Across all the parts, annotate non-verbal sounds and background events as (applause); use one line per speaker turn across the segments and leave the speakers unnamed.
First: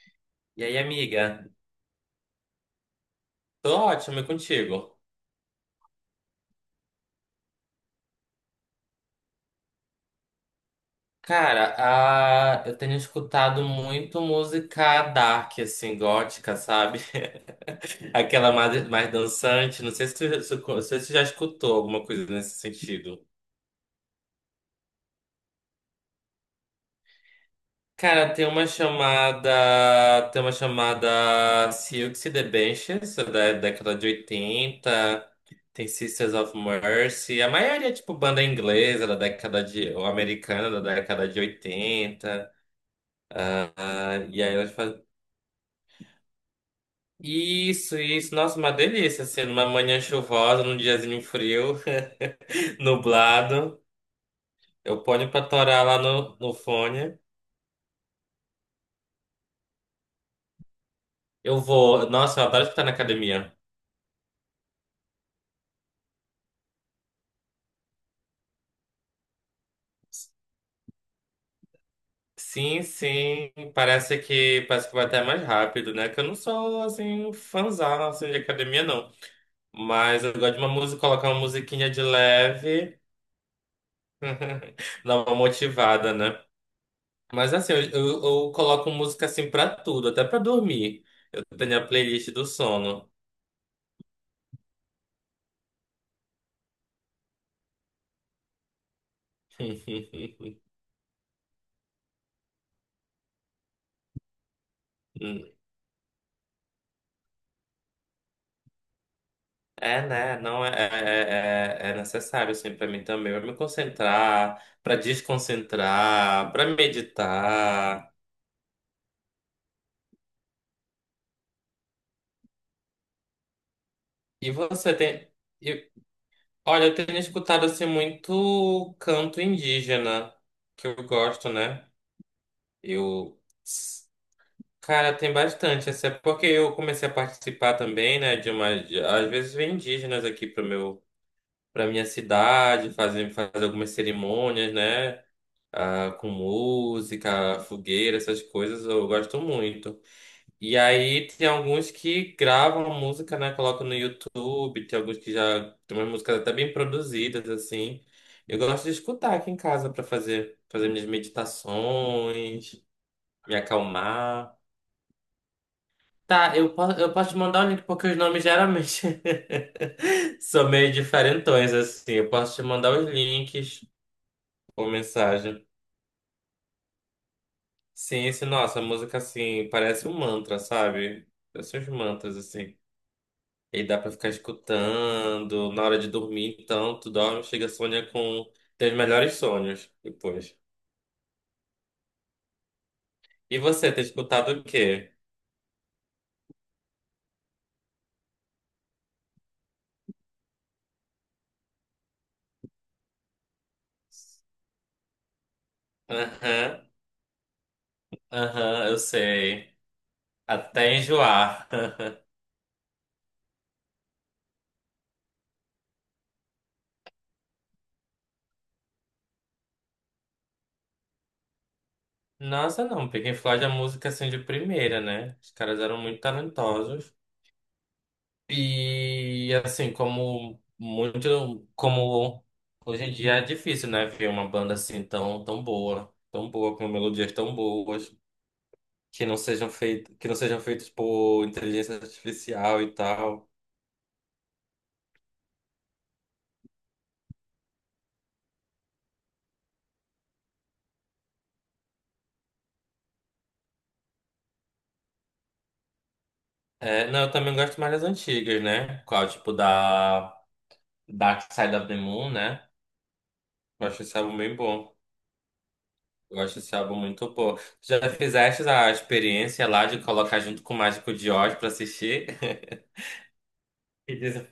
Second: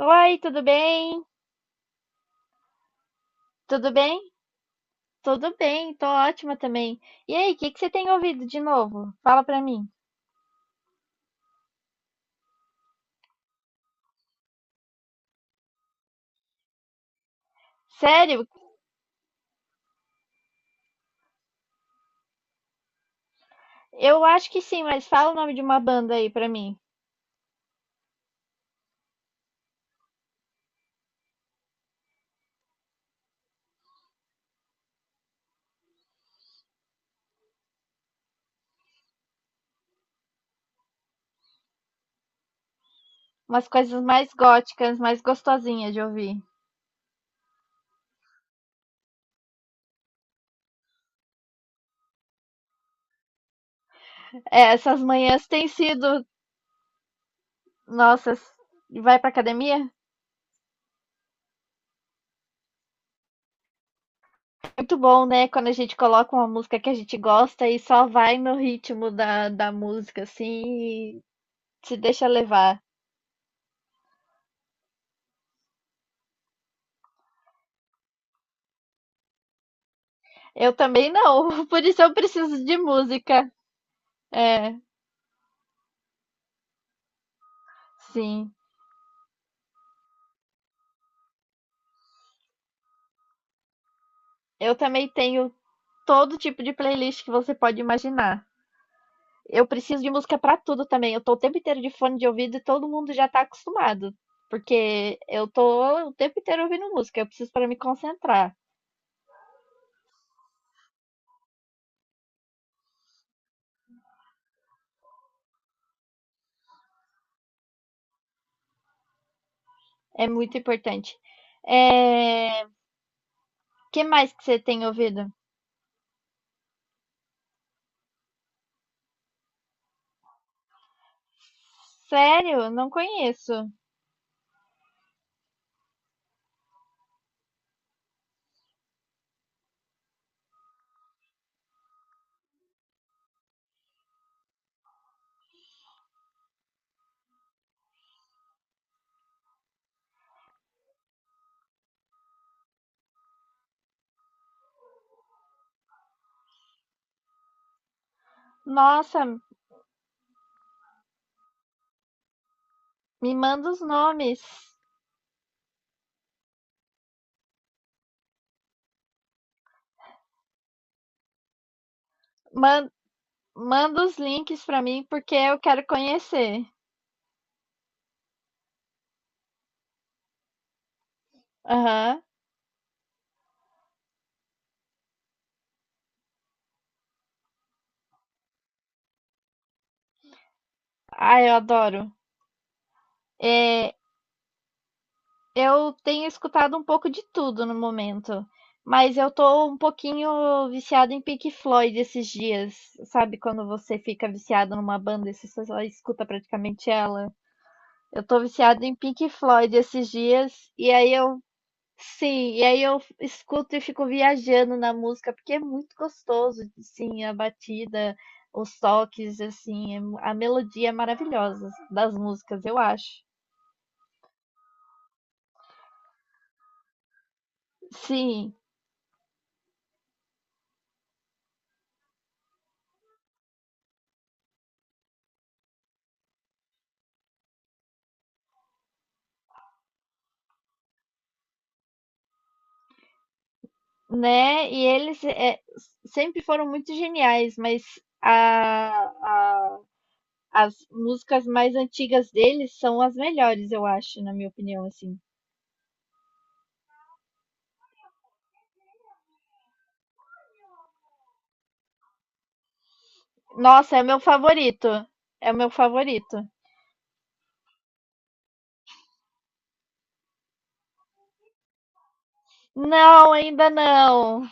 Oi, tudo
E aí,
bem?
amiga? Tô
Tudo
ótimo
bem?
e contigo.
Tudo bem, tô ótima também. E aí, o que que você tem ouvido de novo? Fala pra mim.
Cara, eu tenho escutado muito música dark, assim, gótica, sabe? (laughs)
Sério?
Aquela mais dançante. Não sei se tu já escutou alguma coisa nesse sentido.
Eu acho que sim, mas fala o nome de uma banda aí pra mim.
Cara, tem uma chamada Silks e the Benches, da década de 80. Tem Sisters of Mercy. A maioria é tipo banda inglesa da década de. Ou americana da década de 80.
Umas coisas
Ah,
mais
e aí elas
góticas,
fazem.
mais gostosinhas de ouvir.
Isso, isso. Nossa, uma delícia, assim, numa manhã chuvosa, num diazinho frio, (laughs) nublado.
É, essas
Eu ponho pra
manhãs têm
torar lá
sido,
no fone.
nossa, vai pra academia?
Eu vou. Nossa, eu adoro escutar na academia.
Muito bom, né? Quando a gente coloca uma música que a gente gosta e só vai no ritmo da música, assim, e se deixa levar.
Sim, sim, parece que vai até mais rápido, né? Que eu não sou assim fãzão assim, de academia, não. Mas eu gosto de uma
Eu
música,
também
colocar uma
não, (laughs) por
musiquinha de
isso eu preciso de
leve,
música. É,
(laughs) dar uma motivada, né? Mas assim, eu
sim.
coloco música assim pra tudo, até pra dormir. Eu tenho a playlist do sono.
Eu também tenho todo tipo de playlist que você pode imaginar. Eu preciso de música pra
(laughs)
tudo também. Eu tô o tempo inteiro de fone de ouvido e todo mundo já tá acostumado, porque
Hum,
eu tô o tempo inteiro ouvindo música. Eu preciso para me concentrar.
É, né? Não é necessário, assim, pra mim também. Pra me concentrar, pra desconcentrar, pra meditar.
É muito importante. É, que mais que
E
você tem
você tem.
ouvido?
E, olha, eu tenho escutado, assim, muito canto indígena, que eu gosto, né?
Sério? Não
Eu.
conheço.
Cara, tem bastante. Assim, é porque eu comecei a participar também, né? De uma. Às vezes vem indígenas aqui pro meu. Para minha cidade, fazer algumas cerimônias, né? Ah, com música, fogueira, essas coisas eu gosto muito. E aí tem alguns que gravam a música, né? Colocam no YouTube, tem alguns que já tem umas músicas até bem produzidas, assim. Eu gosto de
Nossa,
escutar aqui em casa para fazer minhas meditações,
me
me
manda os nomes.
acalmar. Tá, eu posso te mandar o link porque os nomes geralmente (laughs) são meio diferentões, assim. Eu posso te
Man-
mandar os links.
Manda os links pra
Uma
mim porque eu
mensagem.
quero conhecer.
Sim, esse, nossa, a música assim parece um mantra, sabe? Parece uns
Aham.
mantras, assim. E dá pra ficar escutando na hora de dormir, então tu dorme, chega, sonha com teus melhores sonhos depois.
Ah, eu adoro.
E você,
É,
tem escutado o quê?
eu tenho escutado um pouco de tudo no momento, mas eu tô um pouquinho viciada em Pink Floyd esses dias. Sabe quando você fica viciado numa banda e você só escuta
Aham,
praticamente ela? Eu tô viciada
aham,
em
eu
Pink
sei.
Floyd esses dias e
Até
aí eu,
enjoar. (laughs)
sim, e aí eu escuto e fico viajando na música porque é muito gostoso, sim, a batida, os toques, assim, é a melodia é maravilhosa das músicas, eu
Nossa, não,
acho.
Pink Floyd é música assim de primeira, né? Os caras eram muito talentosos.
Sim.
E assim, como muito, como hoje em dia é difícil, né, ver uma banda assim tão, tão boa, com melodias tão boas, que não sejam feitas, que não sejam feitas por inteligência artificial e tal.
Né, e eles, sempre foram muito geniais, mas a a as músicas mais antigas deles são as melhores, eu acho, na minha opinião, assim.
É, não, eu também gosto mais das antigas, né? Qual, tipo da Dark Side of the Moon, né? Eu
Nossa, é
acho
o
esse
meu
álbum bem
favorito,
bom.
é o meu favorito.
Eu acho esse álbum muito bom. Já fizeste a experiência lá de colocar junto com o Mágico de Oz pra assistir? (laughs)
Não, ainda
E
não.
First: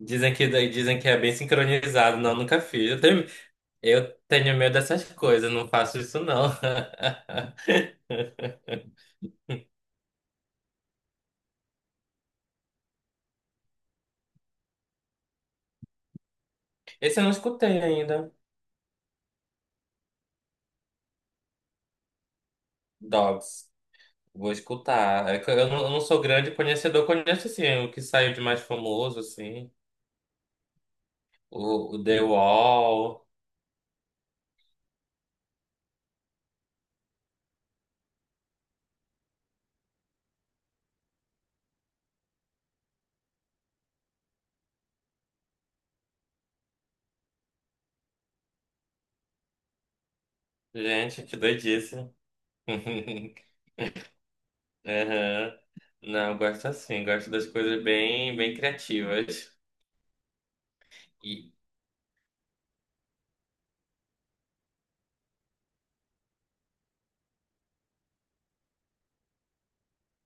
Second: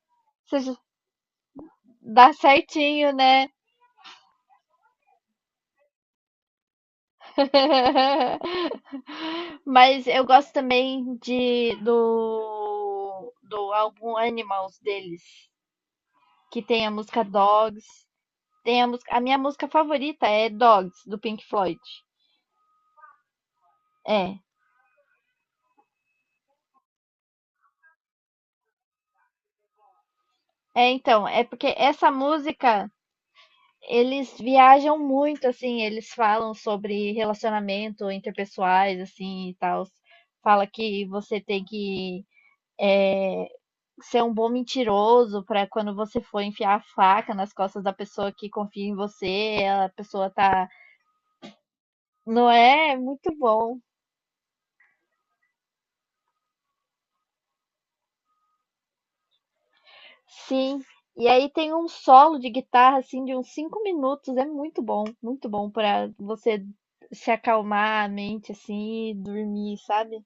Dizem que,
Você
dizem que é bem sincronizado.
dá
Não, nunca fiz. Eu
certinho,
tenho,
né.
eu tenho medo dessas coisas, não faço isso não. (laughs)
(laughs) Mas eu gosto também de do álbum Animals deles, que tem a
Esse
música
eu não escutei
Dogs.
ainda.
Tem a música, a minha música favorita é Dogs, do Pink Floyd.
Dogs.
É.
Vou escutar. É que eu não, eu não sou grande conhecedor, conheço assim o que saiu de mais famoso, assim.
É, então, é porque
O
essa
The
música,
Wall.
eles viajam muito, assim, eles falam sobre relacionamento interpessoais, assim, e tal. Fala que você tem que ser um bom mentiroso para quando você for enfiar a faca nas costas da pessoa que confia em você, a pessoa tá.
Gente, que doidice.
Não é. É muito
(laughs)
bom.
Aham. Não, eu gosto assim, gosto das coisas bem, bem criativas.
Sim, e aí
E,
tem um solo de guitarra assim de uns 5 minutos, é muito bom para você se acalmar a mente assim, e dormir, sabe?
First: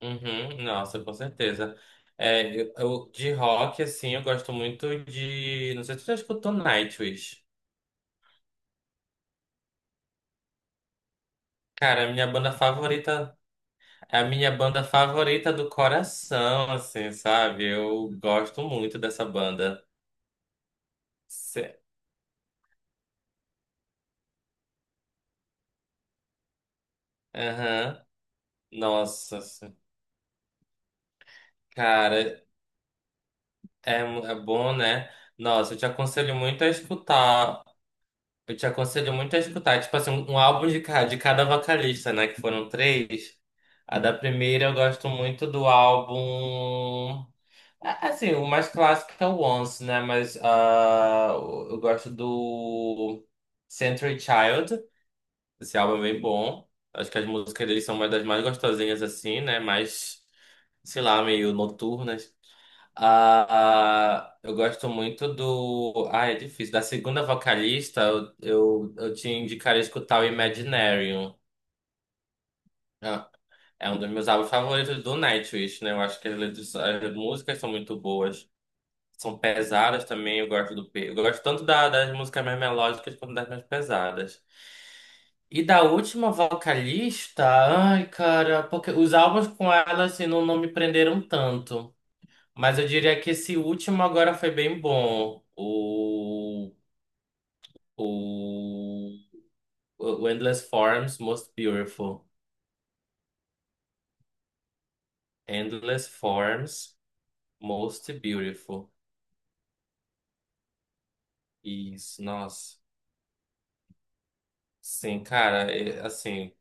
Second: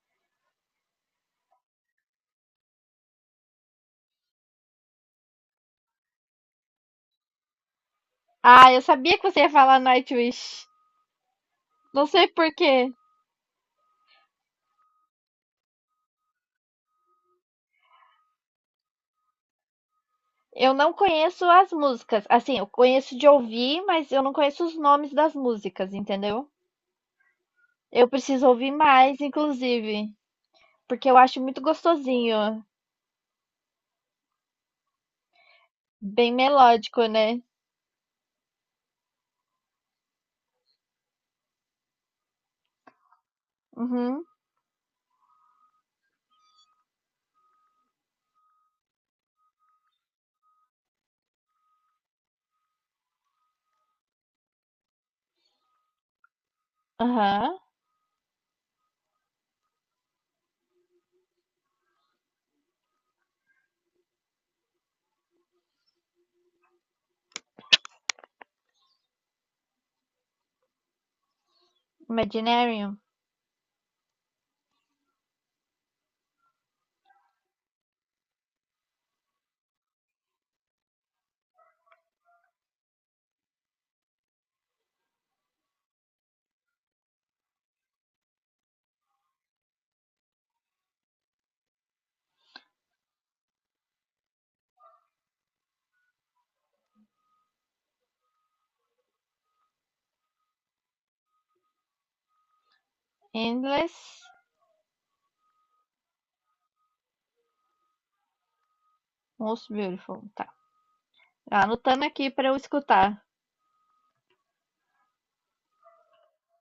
uhum, nossa, com certeza. É, de rock, assim, eu gosto muito de. Não sei se tu já escutou Nightwish.
Ah, eu sabia que você ia falar Nightwish.
Cara,
Não
a
sei
minha
por
banda
quê.
favorita. É a minha banda favorita do coração, assim, sabe? Eu gosto muito dessa banda.
Eu não conheço as
Cê-
músicas. Assim, eu conheço de ouvir, mas eu não conheço os nomes das músicas, entendeu?
Aham.
Eu preciso ouvir mais,
Nossa, assim,
inclusive, porque eu acho muito
cara,
gostosinho,
é, é bom, né? Nossa, eu te
bem
aconselho muito a
melódico, né?
escutar. Eu te aconselho muito a escutar, tipo assim, um álbum de cada vocalista, né? Que foram três. A da
Uhum.
primeira eu gosto muito do álbum. Assim, o mais clássico é o Once, né? Mas ah, eu gosto do Century Child. Esse álbum é bem bom. Acho que as
Aham.
músicas deles são uma das mais gostosinhas, assim, né? Mais, sei lá, meio noturnas. Ah, eu gosto muito do. Ah, é difícil. Da segunda vocalista, eu te indicaria escutar o Imaginarium.
Imaginarium.
Ah, é um dos meus álbuns favoritos do Nightwish, né? Eu acho que as as músicas são muito boas. São pesadas também, eu gosto do Eu gosto tanto da- das músicas mais melódicas quanto das mais pesadas. E da última vocalista, ai, cara, porque os álbuns com ela, assim, não, não me prenderam tanto. Mas eu diria que esse último agora foi bem bom. O, o Endless Forms Most Beautiful.
Endless.
Endless Forms Most Beautiful.
Most Beautiful, tá. Anotando
Isso,
aqui pra eu
nossa.
escutar.
Sim, cara, é, assim,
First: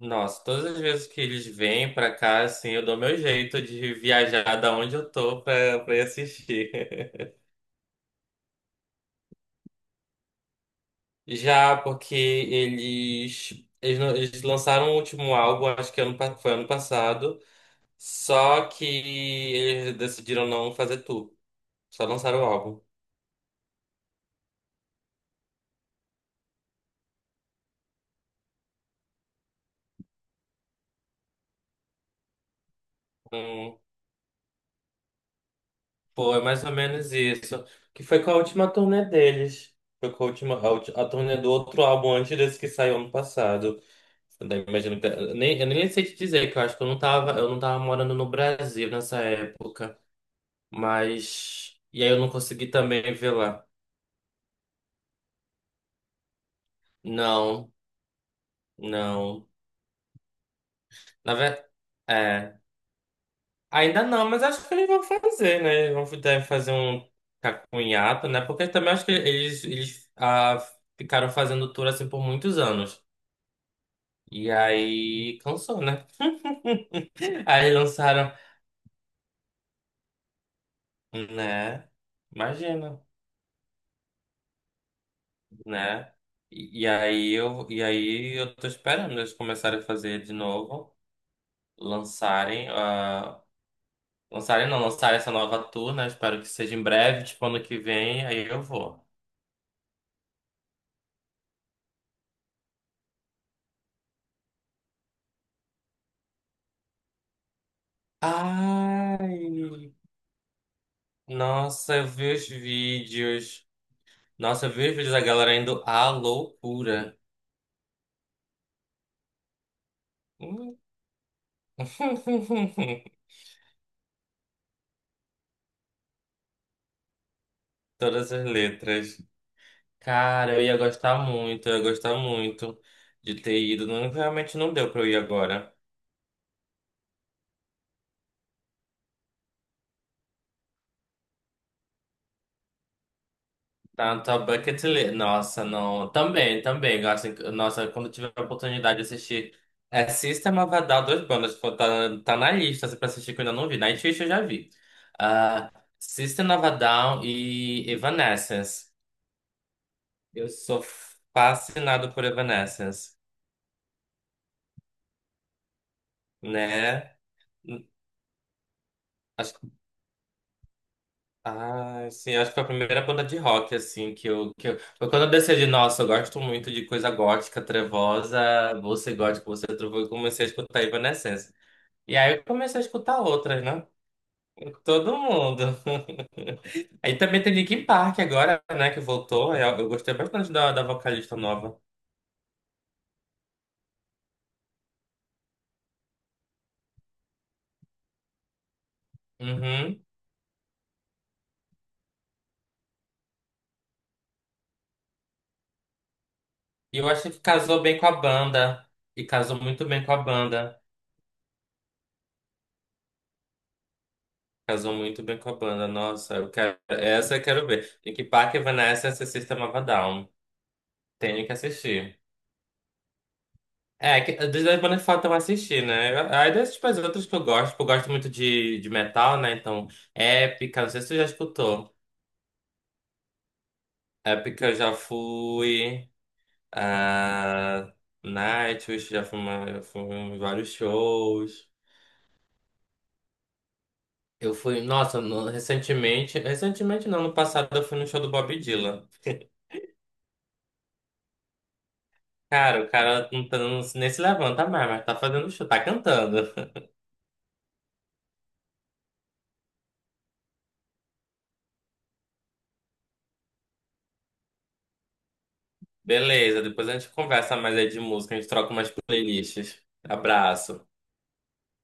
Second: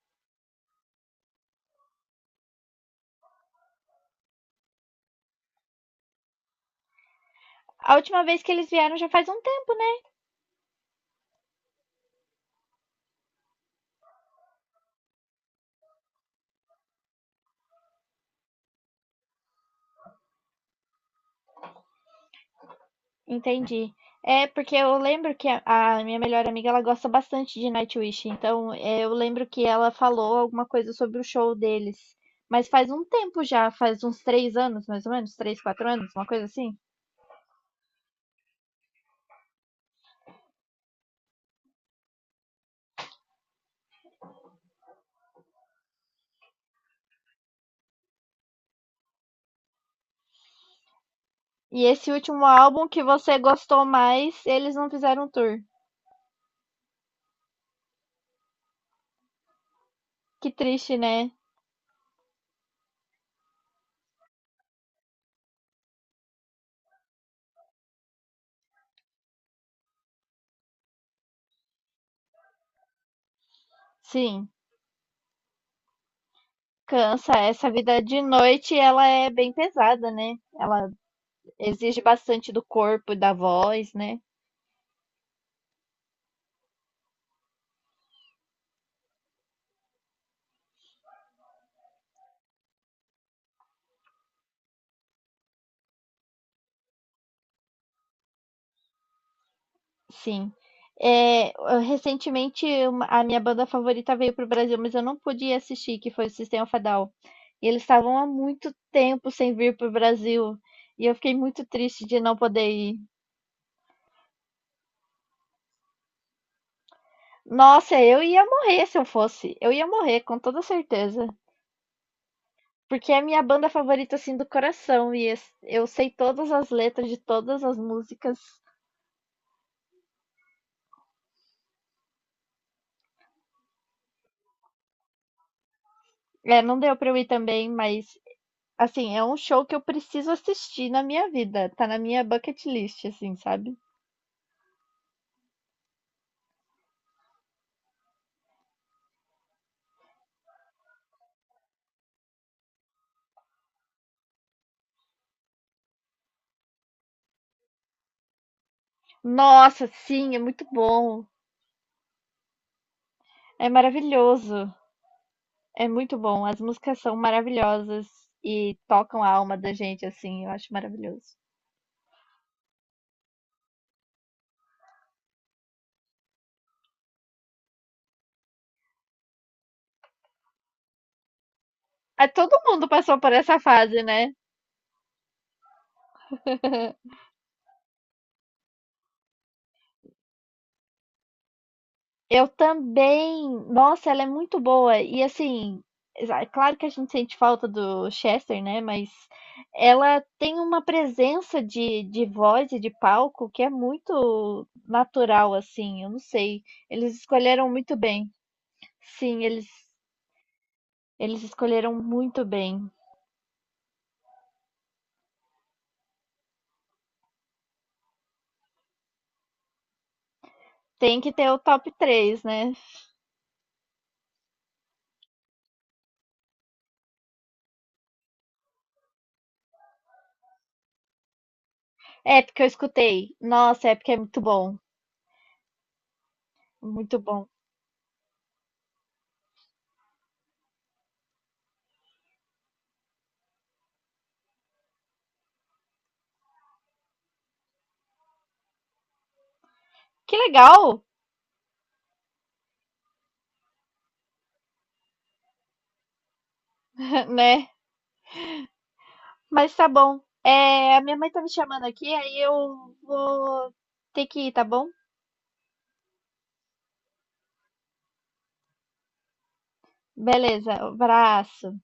nossa, todas as vezes que eles vêm pra cá, assim, eu dou meu jeito de viajar da onde eu tô pra ir assistir.
A última vez que eles vieram já faz um tempo.
(laughs) Já porque eles, não- eles lançaram o último álbum, acho que foi ano passado. Só que eles decidiram não fazer tour. Só lançaram o álbum.
Entendi. É, porque eu lembro que a minha melhor amiga, ela gosta bastante de Nightwish. Então, é, eu lembro que ela falou alguma coisa sobre o show deles. Mas faz um tempo já,
Hum,
faz uns 3 anos, mais ou menos, 3, 4 anos, uma
pô, é
coisa
mais ou
assim.
menos isso. Que foi com a última turnê deles. Foi com a última, a turnê do outro álbum antes desse que saiu ano passado. Eu nem imagino que, eu nem sei te dizer, que eu acho que eu não tava morando no Brasil nessa época. Mas.
E
E aí
esse
eu não
último
consegui
álbum que
também ver
você
lá.
gostou mais, eles não fizeram tour.
Não, não.
Que triste, né?
Na verdade. Ainda não, mas acho que eles vão fazer, né? Eles vão deve fazer um cacunhato, né? Porque também acho que eles ficaram fazendo tour assim por muitos anos.
Sim,
E aí cansou, né?
cansa.
(laughs)
Essa
Aí
vida de
lançaram,
noite, ela é bem pesada, né? Ela
né?
exige bastante do
Imagina,
corpo e da voz, né?
né? E aí eu tô esperando eles começarem a fazer de novo, lançarem a, lançarem não, lançarem essa nova tour, né? Espero que seja em breve, tipo ano que vem, aí eu vou.
Sim. É, recentemente a minha banda favorita veio para o Brasil, mas eu não pude assistir, que foi o System of a Down. E eles estavam há muito tempo sem vir para o
Ai,
Brasil. E eu fiquei muito
nossa,
triste
eu
de
vi
não
os
poder ir.
vídeos. Nossa, eu vi os vídeos da galera indo à loucura.
Nossa, eu ia morrer se eu fosse. Eu ia morrer, com toda
Hum.
certeza.
(laughs)
Porque é a minha banda favorita, assim, do coração. E eu sei todas as letras de todas as
Todas
músicas.
as letras. Cara, eu ia gostar muito de ter ido. Não, realmente não deu pra eu ir agora.
É, não deu pra eu ir também, mas assim, é um show que eu preciso assistir na minha vida. Tá na minha bucket list, assim, sabe?
Tá na tua bucket list. Nossa, não. Também, também. Gosto, nossa, quando tiver a oportunidade de assistir. É System of a Down, dois bandas. Tipo, tá, tá na lista assim, pra assistir que eu ainda não vi. Nightwish eu já vi. ah System of a Down e Evanescence.
Nossa, sim, é
Eu
muito
sou
bom.
fascinado por Evanescence,
É maravilhoso. É muito bom. As músicas
né?
são maravilhosas e tocam a alma da gente, assim. Eu acho maravilhoso.
Ah, sim, acho que foi a primeira banda de rock, assim, que eu... Foi quando eu decidi, nossa, eu gosto muito de coisa gótica, trevosa, você gótico, você trevoso, eu comecei a escutar Evanescence. E
Ah,
aí eu
todo
comecei a
mundo passou
escutar
por essa
outras, né?
fase, né?
Todo mundo. (laughs)
(laughs)
Aí também tem Linkin Park agora, né, que voltou. Eu gostei bastante da vocalista nova.
Eu também. Nossa, ela é muito boa. E assim, é claro que a gente sente falta do Chester, né? Mas
Uhum.
ela tem uma presença de voz e de palco que é muito natural, assim. Eu não sei.
E eu
Eles
achei que
escolheram
casou
muito
bem com a
bem.
banda. E
Sim,
casou
eles,
muito bem com a banda.
eles escolheram muito bem.
Casou muito bem com a banda. Nossa, eu quero... essa eu quero ver. Linkin Park, Evanescence, essa System of a Down.
Tem que
Tenho
ter
que
o top
assistir.
três né?
É, que, das bandas que faltam assistir, né? Eu- Aí das tipo, as outras que eu gosto, tipo, eu gosto muito de metal, né? Então, Épica, não sei se tu já escutou.
É, porque eu escutei. Nossa, é porque é muito
Épica eu
bom.
já fui.
Muito bom.
ah, Nightwish, já fui, uma, eu fui em vários shows. Eu fui, nossa, recentemente, recentemente não, no passado eu fui no show do Bob Dylan.
Que legal,
Cara, o cara não tá, não, nem se levanta mais, mas tá fazendo show, tá cantando.
(laughs) né? Mas tá bom. É, a minha mãe tá me chamando aqui, aí eu vou ter que ir, tá bom?
Beleza, depois a gente conversa mais aí de música, a gente troca umas playlists.
Beleza,
Abraço.
abraço.